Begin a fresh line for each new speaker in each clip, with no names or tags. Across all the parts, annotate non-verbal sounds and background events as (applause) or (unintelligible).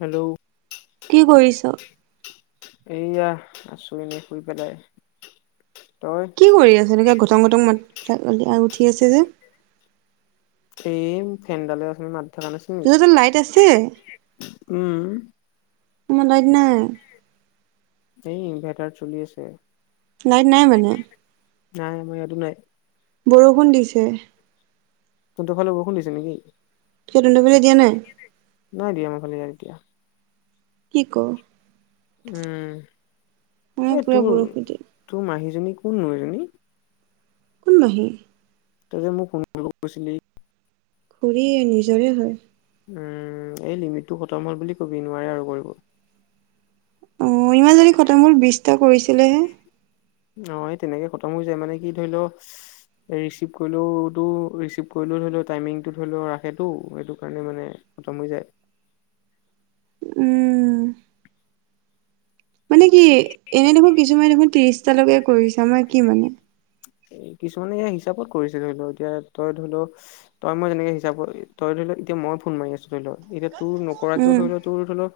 Hello.
কি কৰিছ?
এইয়া আছো এনেই শুই পেলাই। তই
কি কৰি আছে এনেকুৱা ঘটং ঘটং মল উঠি আছে যে।
সেই ফেনডালে আছিল মাত। থকা নাছিল নেকি
লাইট আছে?
উম
আমাৰ লাইট নাই।
এই ইনভাটাৰ চলি আছে।
লাইট নাই মানে?
নাই আমাৰ ইয়াটো নাই।
বৰষুণ দিছে।
তহঁতৰ ফালে বৰষূণ দিছে নেকি?
কি তন্ত ফলে দিয় নাই?
নাই দিয়া আমাৰ ফালে ইয়াত এতিয়া।
কি ক? আমাৰ
উম এই
পুৰা
তোৰ
বৰষুণ দি
তোৰ মাহি জনী কোন নো এইজনী?
কোন মাহি?
তই যে মোক (unintelligible) কৈছিলি।
খুৰী নিজৰে হয়।
উম এই লিমিটটো খতম হ'ল বুলি কবি নোৱাৰে আৰু কৰিব।
অ ইমান যদি খতম হল বিশটা কৰিছিলেহে।
অ এই তেনেকে খতম হৈ যায় মানে কি ধৰি ল ৰিচিভ কৰিলেওতো ৰিচিভ কৰিলেও ধৰি লও টাইমিংটো ধৰি লও ৰাখেতটো সেইটো কাৰণে মানে খতম হৈ যায়।
(inaudible) উম। মানে কি এনেই দেখোন কিছুমানে দেখোন ত্ৰিশটালৈকে কৰিছা আমাৰ কি মানে?
এ কিছুমানে এ হিচাপত কৰিছে ধৰি লও এতিয়া তই ধৰি লও তই মই যেনেকে হিচাপত তই ধৰি ধ ল এতিয়া মই ফোন মাৰি আছো ধৰি ল এতিয়া তোৰ নকৰাকেও
উম।
ধৰি লোৱা তোৰ ধৰি ল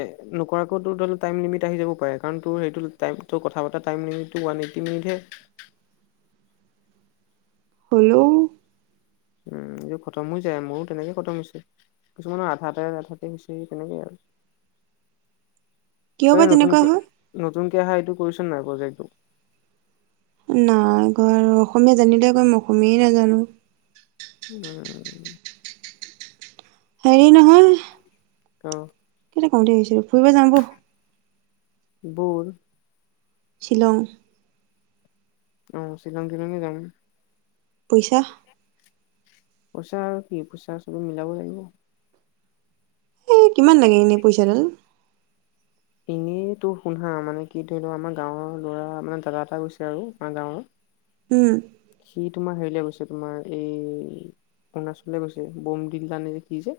এ নকৰাকৈ টোৰ ধৈল টাইম লিমিট আহি যাব পাৰে কাৰণ তোৰ এইটো টাইমতোৰ কথা টাইম লিমিটো (unintelligible)
হেল্ল'।
উম এইযোৰ খতম হৈ যায় মোৰো তেনেকে খতম হৈছে। কিছুমানৰ আধা এ আধাতে তেনেকেই আৰু।
(inaudible) কিয়
তই
বা তেনেকুৱা
নতুনক
হয়?
নতুনকে অহা এইটো কৰিছোন নাই প্ৰজেক্টটো।
নাই কৰা অসমীয়া জানিলে কইম অসমীয়াই নাজানো
উমমম
হেৰি নহয়
অ
কওঁ বুলে ভাবিছিলো ফুৰিব যাও বল
বোল
শিলং,
আহ শ্বিলং শ্বিলং দুই জনী যাম।
পইচা-
পইচা আৰু কি পইচা চবেই মিলাব লাগিব।
এ কিমান লাগে এনে পইচাডাল-
এই তটো শুনাা মানে কি ধৰি লোৱা আমাৰ গাঁৱৰ ল'ৰা মানে দাদা এটা গৈছে আৰু আমাৰ গাঁৱৰ।
উম
সি তোমাৰ হেৰিলে গৈছে তোমাৰ এই অৰুণাচল গৈছে বম দিল তানে যে সি যে-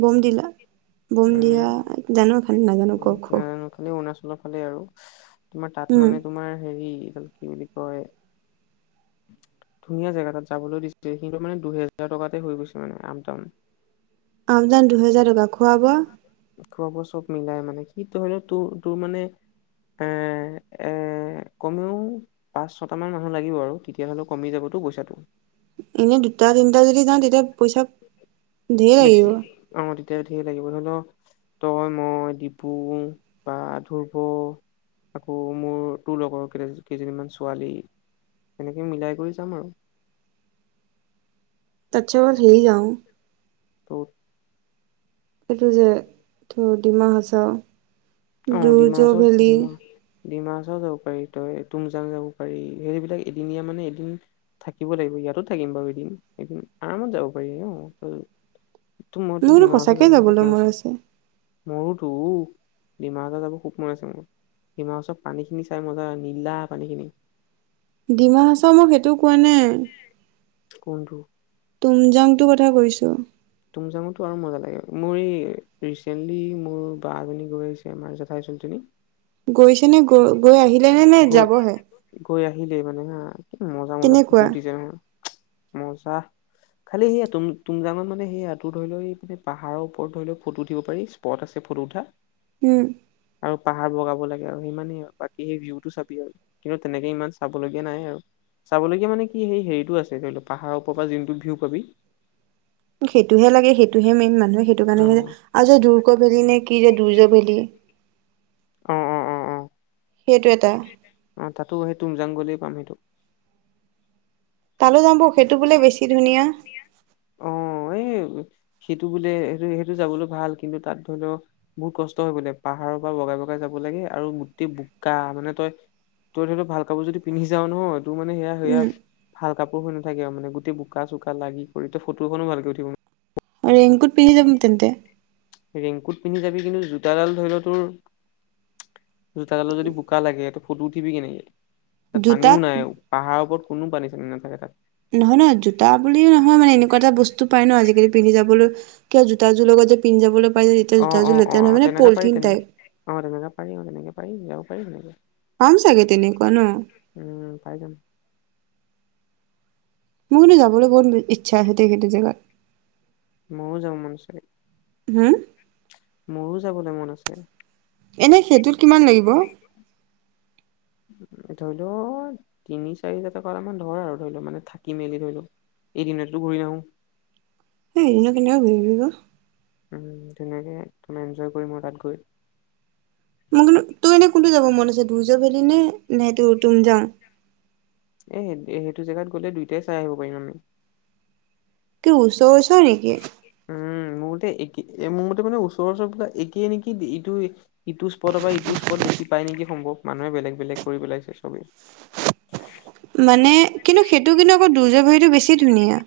বম দিলা বম
উম
দিয়া জানো এ খানে নাজানো ক খ
খালি অৰুণাচলৰ ফালে আৰু তোমাৰ তাত
উম
মানে তোমাৰ হেৰি কি বুলি ক'য়। ধুনীয়া জেগা তাত যাবলৈ দিছিল কিন্তু মানে দুহেজাৰ টকাতে হৈ গৈছে মানে আপ ডাউন-
আমজান দুহেজাৰ টকা খুৱা বোৱা।
খোৱাব চব মিলাই মানে সটো ধৰিলেও তোৰ তোৰ মানে- এ এ কমেও পাঁচ ছট মান মানুহ লাগিব। আৰু তেতিাহ'লে কমি যাবো পইচাটো।
এনেই দুটা তিনটা যদি যাওঁ তেতিয়া পইচা। ঢেৰ লাগিব
বেছি অ তেতিয়া ডেৰ লাগিব ন তই মই ডিপু বা ধুৰব আকৌ মোৰ তোৰ লগৰ কে কেইজনীমান ছোৱালী তেনেকে মিলাই কৰি যাম আৰু-
তাতছে ভাল হেৰি যাওঁ।
কত
এইটো যে তো ডিমা হাচাও
অ ডিমা
দুৰ্য
হাছাও
ভেলী
ডিমা ডিমা হাছাও যাব পাৰি তই তুমজাং যাব পাৰি সেইবিলাক এদিনীয়া মানে এদিন- থাকিব লাগিব ইয়াতো থাকিম বাৰু এদিন এদিন আৰামত যাব পাৰি ন তো মইতো
মোৰ কিন্তু
ডিমা হাছাও
সঁচাকে
যাম বুলি
যাবলৈ
সপোন
মন
আছে মোৰো তোৰো ডিমা হাছাও যাব খুব মন আছে মোৰ ডিমা হাছাওত পানীখিনি চাই মজা নীলা পানীখিনি-
ডিমা হাচাও মই সেইটো কোৱা নাই।
কোনটো
তুম যাংটো কথা কৈছো
তুমযাংতো আৰু মজা লাগে মোৰ এই ৰিচেন্টলি মোৰ বা এজনী গৈছে আমাৰ জেঠাই (unintelligible)
গৈছে নে গৈ গৈ আহিলে নে নে
গৈ
যাবহে-
গৈ আহিলেই মানে হা কি মজা মজা ফটো
তেনেকুৱা
উঠিছে নহয় মজা খালি সেয়া তুম তুম জাঙত মানে- সেয়া তোৰ ধৰি ল এ পাহাৰৰ ওপৰত ধৰি ল ফটো উঠিব পাৰি স্পট আছে ফটো উঠা।
উম
আৰু পাহাৰ বগাব লাগে আৰু সিমানেই আৰু বাকী সেই ভিউটো চাবি আৰু কিন্তু তেনেকে ইমান চাবলগীয়া নাই আৰু। চাবলগীয়া মানে কি হেই হেৰিটো আছে ধৰি ল পাহাৰৰ ওপৰ পৰা যোনটো ভিউ পাবি।
সেইটোহে লাগে সেইটোহে মেইন মানুহে সেইটো
অ
কাৰণেহে আও যে দুৰ্গ ভেলি নে- কি যে দূৰ্য ভেলি
অ অ অ অ
সেইটো- এটা
অ তাতো সেই তুমজাং গলে পাম সেইটো-
তালো যাও বল সেইটো বোলে বেছি ধুনীয়া।
অ', এই সেইটো বোলে সেইটো সেইটো যাবলৈ ভাল কিন্তু তাত ধৰি ল বহুত কষ্ট বোলে পাহাৰৰ পৰা বগাই বগাই যাব লাগ আৰু গোটেই বোকা মানে তই তই ধত ভাল কাপোৰ যদি পিন্ধি যাও নহয়। তটো মানে সেয়া সেয়া
উম
ভাল কাপোৰ হৈ নাথাকে আৰু মানে মানে গোটেই বোকা চোকা লাগি কৰি তো ফটোখনো ভালকে উঠিব
আৰু ৰেংকুত পিন্ধি যাম তেন্তে-
ৰেংকুট পিন্ধি যাবি কিন্তু জোতাডাল ধৰি ল তোৰ জোতাডালত যদি বোকা লাগে এটো ফটো উঠিবি কেনে কে তাত পানীও
জোতাত
নাই পাহাৰৰ ওপৰত কোনো পানী চানী নাথাকে তাত
নহয় নহয় জোতা বুলিও নহয় মানে এনেকুৱা এটা বস্তু পাই ন আজিকালি পিন্ধি যাবলৈ কিয় জোতাযোৰ লগত যে পিন্ধি যাবলে পাই যেতিয়া জোতা
অ',
যোৰ
অ', অ',
লেতেৰা নহয়
অ',
মানে
তেনেকা পাৰি
পলিথিন
তেনেকা
টাইপ
অ', তেনেকা পাৰি অ তেনেকে পাৰি যাব পাৰি
পাম চাগে তেনেকুৱা
সেনেকে
ন
উম পাই যাম
মোৰ কিন্তু যাবলে বহুত ইচ্ছা আছে সেইটো জেগাত
মোৰো যাব মন আছে।
হম
মোৰো যাবলে মন আছে
এনে সেইটোত কিমান লাগিব
ধৰি ল তিনি চাৰি হাজাৰ টকা মান ধৰ আৰু ধৰি ল মানে থাকি মেলি ধৰি ল এদিনতো ঘূৰি নাহো
(unintelligible)
উম তেনেকে তোমাৰ এনজয় কৰিম আৰু তাত গৈ
মোৰ তোৰ এনে কোনটো যাব মন আছে দুৰ্যভেলি নে নে তোৰ তুম যাং
এ সে সেইটো জেগাত গ'লে দুইটাই চাই আহিব পাৰিম আমি
তো ওচৰ ওচৰ নিকি
ম এক মোৰ মতে মানে ওচৰৰ ওৰাক একে নেকি ইটো ইটো স্পটৰ বা ইটো স্পট দেখি। পায় নেকি সম্ভৱ মানুহে বেলেগ বেলেগ কৰি পেলাইছে চবেই।
(unintelligible) মানে কিন্তু সেইটো কিন্তু আকৌ দুৰ্য ভৰিটো বেছি ধুনীয়া।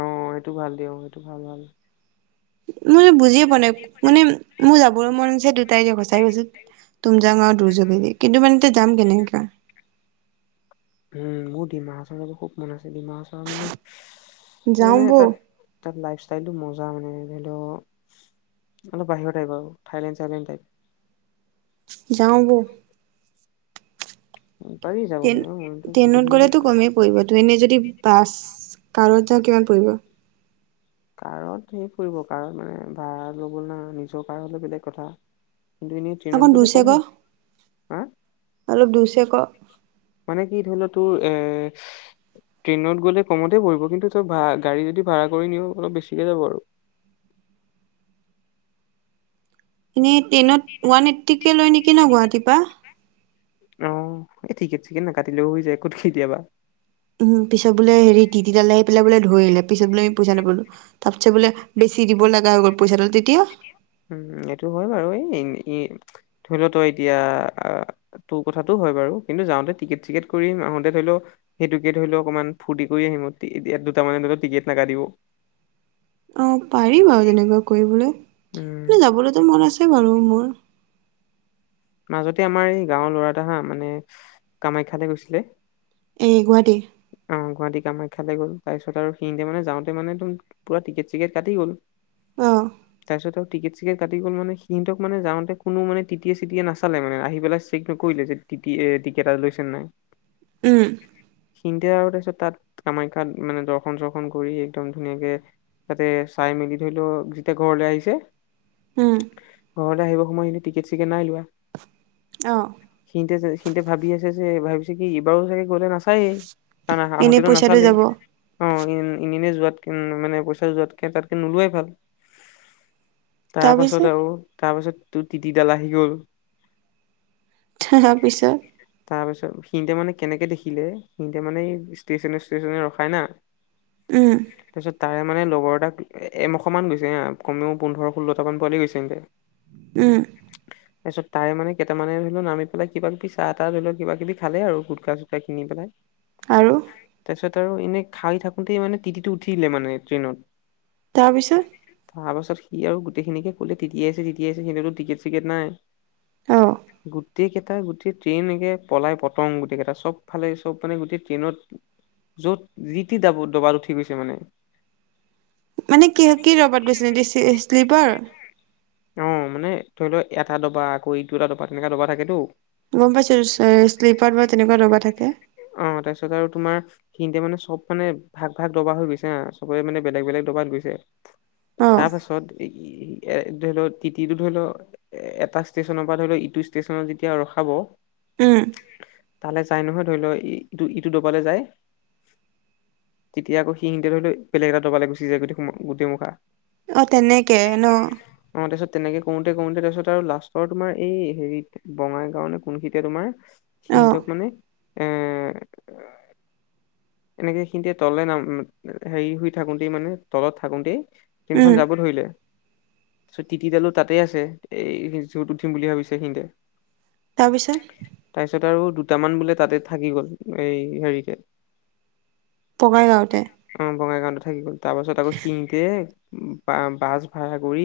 অ সেইটো ভাল দিয়ওঁ সেইটো ভাল ভাল-
মই বুজিয়ে পোৱা নাই মানে মোৰ যাবৰ মনছে দুটাই যে সচাই গৈছো। তুম যাওঁ আৰু দূুৰ্যবেদিী কিন্তু মান এতি যাম কেনেকা-
দমা চলাবোৰ খুব মন আছে। বমাৰ মানে স
যাওঁ
মানে
বৌ
তাত তাত লাইফ ষ্টাইল মজ মানে ধৰি লও অলপ বাহিৰৰ টাইপ আৰু থাইলেণ্ড চাইলেণ্ড টাইপ-
যাওঁ। বল
যাব।
ট্ৰেইন
ন
ট্ৰেইনত গ'লেতো কমেই পৰিব ট্ৰেইনে যদি বাছ কাৰত যাওঁ কিমান পৰিব।
কাৰত সে ফুৰিব কাৰণ মানে ভাড়া ল গল না নিজৰ কাৰ হলে বেলেগ কথা- কিন্তু এনেই ট্ৰেইনত
আকৌ
গ'লে
দুছে ক
কম হা
অলপ দুছে ক-
মানে কি ধৰি লও তোৰ এ ট্ৰেইনত গ'লে কমতে পৰিব কিন্তু ত ভ গাড়ী যদি ভাড়া কৰি নিও অলপ বেছিকে যাব। আৰু
(unintelligible) এনেই ট্ৰেইনত ওৱান এইট্টিকে লয় নেকি ন গুৱাহাটীৰ পৰা।
অ এই ঠিকে ঠিকেন নাকাটিলেও হৈ যায় ক'ত কেতিয়াবা।
উম পিছত বোলে হেৰি তি তিাল ল আহিেলে বোলে ধৰিলে পিছ বোলেি পইচা নাপলো তাৰ পিছত বোলে বেছি দিব। লগা হৈ গ'ল পইচা তেতিয়া।
উম এইটো হয় বাৰু এই ধৰি লতই এতিয়া তোৰ কথাাতটো। হয় বাৰু কিন্তু যাওঁতে টিকেট চিকেট কৰিম আহোতে ধৰি লও সেইটোকে ধৰি লও অকনমান ফূৰ্তি কৰি আহিম- দুটাম মানেতো টিকেট নাকাটিব।
অ পাৰি বাৰু তেনেকুৱা কৰিবলৈ
উম,
মে যাবলৈতো মন আছে বাৰু ৰোমৰ
মাজতে আমাৰ এই গাঁৱৰ ল'ৰা এটা হা মানে কামাখ্যাতে গৈছিলে।
এই গুৱাহাটী
কামাখ্যালৈ গ'ল তাৰপিছত সিহতে মানে যাওঁতে মানেটো পোৰা টিকেট চিকেট কাটি গ'ল।
অ
তাৰপিছত আৰু টিকেট চিকেট কাটি গ'ল মানে সিহঁতক মানে যাওঁতে কোনো মানে টি টি টি টি য়ে নাচালে মানে আহি পেলাই চেক নকৰিলে যে টিকেট এটা লৈছে নাই
উম
সি আৰু তাৰিছত তাত কামাখ্যাত মানে দৰ্শন চৰ্শন কৰি একদম ধুনীয়াকে- তাতে চাই মেলি ধৰি লওক যেতিয়া ঘৰলৈ আহিছে।
উম
ঘৰতে আহিব সময় টিকেট চিকেট- নাই লোৱা
অ
সিতে সিহতে ভাবি আছে। যে ভাবিছে কি এইবাৰো চাগে গলে নাচায়েই কাৰণ
এনেই
আহোতেতো
পইচাটো
নাচালেই
যাব
অ ইনে যোৱাতকে মানে পইচা যোৱাতকে তাতকে নোলোৱাই ভাল তাৰ পাছত
তাৰপিছত
আৰু তাৰপাছত তোৰ টতিতিডাল আহি গল -
তাৰপিছত
তাৰ পিছত- সিহতে মানে কেনেকৈ দেখিলে সিহতে মানে এই ষ্টেশচনে ষ্টেশচনে ৰখায় না।
উম
তাৰপিছত তাৰে মানে লগৰ এটা এমশা মান গৈছে কমেও পোন্ধৰ ষোল্লটা মান পোৱালি গৈছে এতে
উম
তাৰপিছত তাৰে মানে কেইটান ধৰি লও নামি পেলাই কিব কিবিাহ ধৰি লও কিবা কিবি খালে আৰু গুটকা চুটকা খিনি। বেলাই।
আৰু
তাৰপিছত আৰু এনে খাই থাকোতেই মানে টিটি টো উঠিলে মানে ট্ৰেইনত,
তাৰপিছত
- তাৰ পাছত সি আৰু গোটেইখিনিকে কলে তেতিয়াইছে টিটিআহিছে সেইহো টিকট টিকেট নাই।
অ
গোটেইকেইটা গোটেই ট্ৰেইন একে পলাই পতং গোটেই কেইটা চব ফালে চব মানে গোটেই ট্ৰেইনত- য'ত ৰীতি দ দবা উঠি গৈছে মানে।
মানে কি কি দবাত গৈছিলে শ্লিপাৰ
অ মানে ধৰি লও এটা দবা আকৌ ইটো দবা এটা দবা তেনেকা দবা থাকেতো।
গম পাইছো শ্লিপাৰ বা তেনেকুৱা দবা থাকে।
অ' তাৰপিছত আৰু তোমাৰ সিতে মানে চব মানে ভাগ ভাগ ডবা হৈ গৈছে হা চবে মানে বেলেগ বেলেগ দবাত গৈছে।
অ
তাৰ পাছত এ ধৰি লও তিতিটো ধৰি লও এ এটা ষ্টেচনৰ পৰা ধৰি লও ইটো ষ্টেচন যেতিয়া ৰখাব
উম।
তালে যায় নহয় ধৰি লও ইটো ইটো দবালে যায় তেতিয়া আকৌ সিখিনিতে ধৰি লও বেলেগ এটা দবালে গুচি যায় গ-গোটেই মখা
অ তেনেকে ন।
তাৰপিছত তেনেকে কৰোতে ক তাৰপাছত আৰু লাষ্টৰ তোমাৰ এই হেৰিত বঙাই গাও নে কোনখেইতে তোমাৰ
অ
সিহতক মানে উম।
(inaudible)
এনেকে খিনিতে তলে নাম হেৰি শুই থাকোতেই মানে তলত থাকোতেই
উম
ট্ৰেইনখন যাব ধৰিলে তাৰপিছত তিতি দালো তাতে আছ এই যত উঠিম বুলি ভাবিছে সিহতে
তাৰপিছত
আৰু দুটামান বোলে তাতে থাকি গ'ল এই হেৰিতে
বগাইগাঁওতে
অ বঙাইগাঁওতে থাকি গ'ল তাৰ পাছত আকৌ শিঙতে বা বাছ ভাড়া কৰি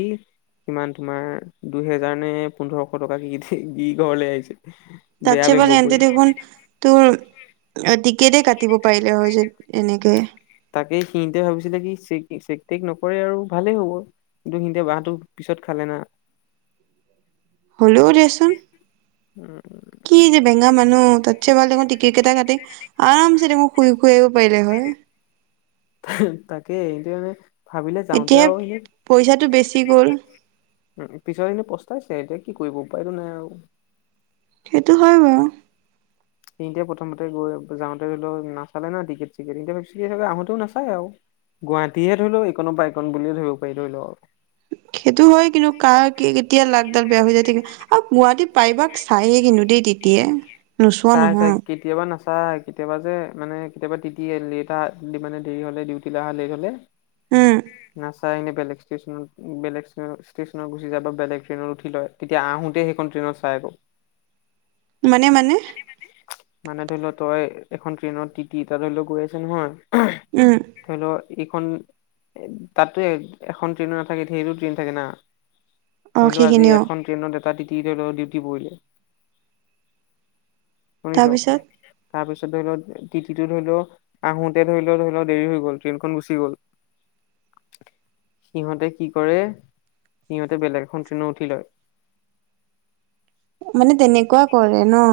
সিমান তোমাৰ দুহেজাৰ নে পোন্ধৰশ টকা কি ঘৰলৈ আহিছে বেয়া
তাতচেপ
বেম্ব
এতে
পৰি
দেখোন তোৰ অ টিকেতে কাটিব পাৰিলে হয় চোন এনেকে
তাকেই সিনিতে ভাবিছিলে কি চেক চেক তেক নকৰে আৰু ভালেই হ'ব। কিন্তু সিয়া বাঁহটো পিছত খালে না।
হ'লোও দেচোন।
উম
কি যে বেঙা মানুহ তাতছে বাৰ দেখোন টিকট কেইটা কাটে আৰামছে দেখোন শুই শুই আহিব পাৰিলে হয়।
(unintelligible) যাওঁতে
এতিয়া
আৰু
পইচাটো বেছি গ'ল।
উ পিছৰ এনে পস্তাইছে এতিয়া কি কৰিব উপ উপায়তো নাই আৰু।
সেইটো হয় বাৰু।
এতিয়া প্ৰথমতে গৈ যাওঁতে ধৰি লও নাচালে ন টিকেট চিকেট থাকে আহোতেও নাচায় আৰু। গুৱাহাটীহে ধৰি লও এইকনৰ পৰা এইকন বুলিয়ে ধৰিব পাৰি ধৰি লও আৰু।
সেইটো হয় কিন্তু কা কি কেতিয়া লাগ ডাল বেয়া হৈ যায় থাকিল আৰু গুৱাহাটীত প্ৰায়ভাগ চায়ে কিন্তু দেই টি টি য়ে
চাই চাই কেতিয়াবা চাই কেতিয়াবা যে মানে কেতিয়াবা তিতি লেট মানে দেৰি হ'লে ডিউটিলৈ অহা লেট হলে
উম
উম চাই এনে বেলেগ ষ্টেচনত বেলেগ ষ্টেচনত গুচি যায় বা বেলেগ ট্ৰেইনত উঠি লয়। তেতিয়া আহোতে সেইখন ট্ৰেইনত চাই আকৌ
মানে মানে
মানে ধৰি লও তই এখন ট্ৰেইনত তিতি এটা ধৰি লও গৈ আছে নহয়
উম
ধৰি লও ইখন তাতো এখন ট্ৰেইন নাথাকে ঢেৰটো ট্ৰেইন থাকে না
অ
ধৰি লও আজি
সেইখিনিও
এখন এটা তিতি ধৰি ল ডিউটি পৰিলে শুনিছ
তাৰপিছত
তাৰপিছত ধৰি লও তিতিটো ধৰি লও আহোতে ধৰি লও ধৰি লও দেৰি হৈ গ'ল ট্ৰেইনখন গুচি গ'ল। সিহঁতে কি কৰে সিহঁতে বেলেগ এখন ট্ৰেইনৰত উঠি লয়।
মানে তেনেকুৱা কৰে ন।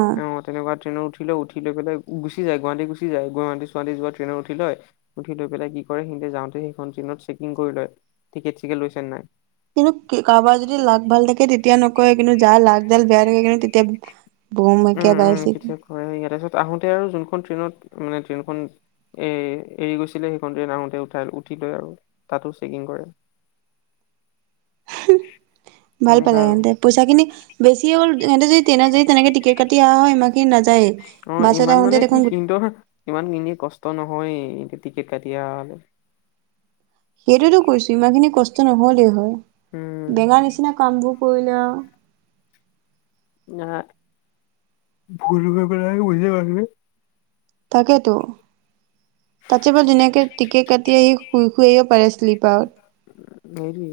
টেইনত উঠি লয় উঠি লৈ পেলাই গুচি যায় গুৱাহাটী গুচি যায় গুৱাহাটী চোৱাহাটী যোৱা ট্ৰেইনত উঠি লৈ উঠি লৈ পেলাই কি কৰে যাওঁতে সেইখন ট্ৰেইনত চেকিং কৰি লয় টিকে চিকেট লৈছে নাই
কিন্তু কাৰোবাৰ যদি লাক ভাল থাকে তেতিয়া নকয় কিন্তু যাৰ লাকডাল বেয়া থাকে কিন্তু তেতিয়া বৌ মকে বাইছিলি
আহোঁতে আৰু যোনখন ট্ৰেইনত মানে ট্ৰেইনখন এ এৰি গৈছিলে সেইখন ট্ৰেইন আহোতে উঠাই উঠি লৈ আৰু তাতো চেকিং কৰে
(inaudible) ভাল
সেনেকা
পালে
আৰু
সিহঁতে পইচা খিনি বেছিয়ে হ'ল সিহঁতে হতে যদি তেনে য তেনেকে টিকট কাটি আহ হয় ইমান খিনি নাযায়েই
অ
বাছত
ইমান
আহোতে
মানে কি
দেখোন
স ইমান কিনি কষ্ট নহয় হয় টিকেট কাটি অহা হলে
সেইটোতো কৈছোঁ ইমান খিনি কষ্ট নহলেই হয়
উম
বেঙা নিচিনা কামবোৰ কৰিলে আও
ন ভুল পেলাই বুজি পাৰ
তাকেতো ৰাতিপুৱা ধুনীয়াকে টিকে কাটি আহি শুই শুই আহিব পাৰে শ্লিপাৰত
সেইটোৱে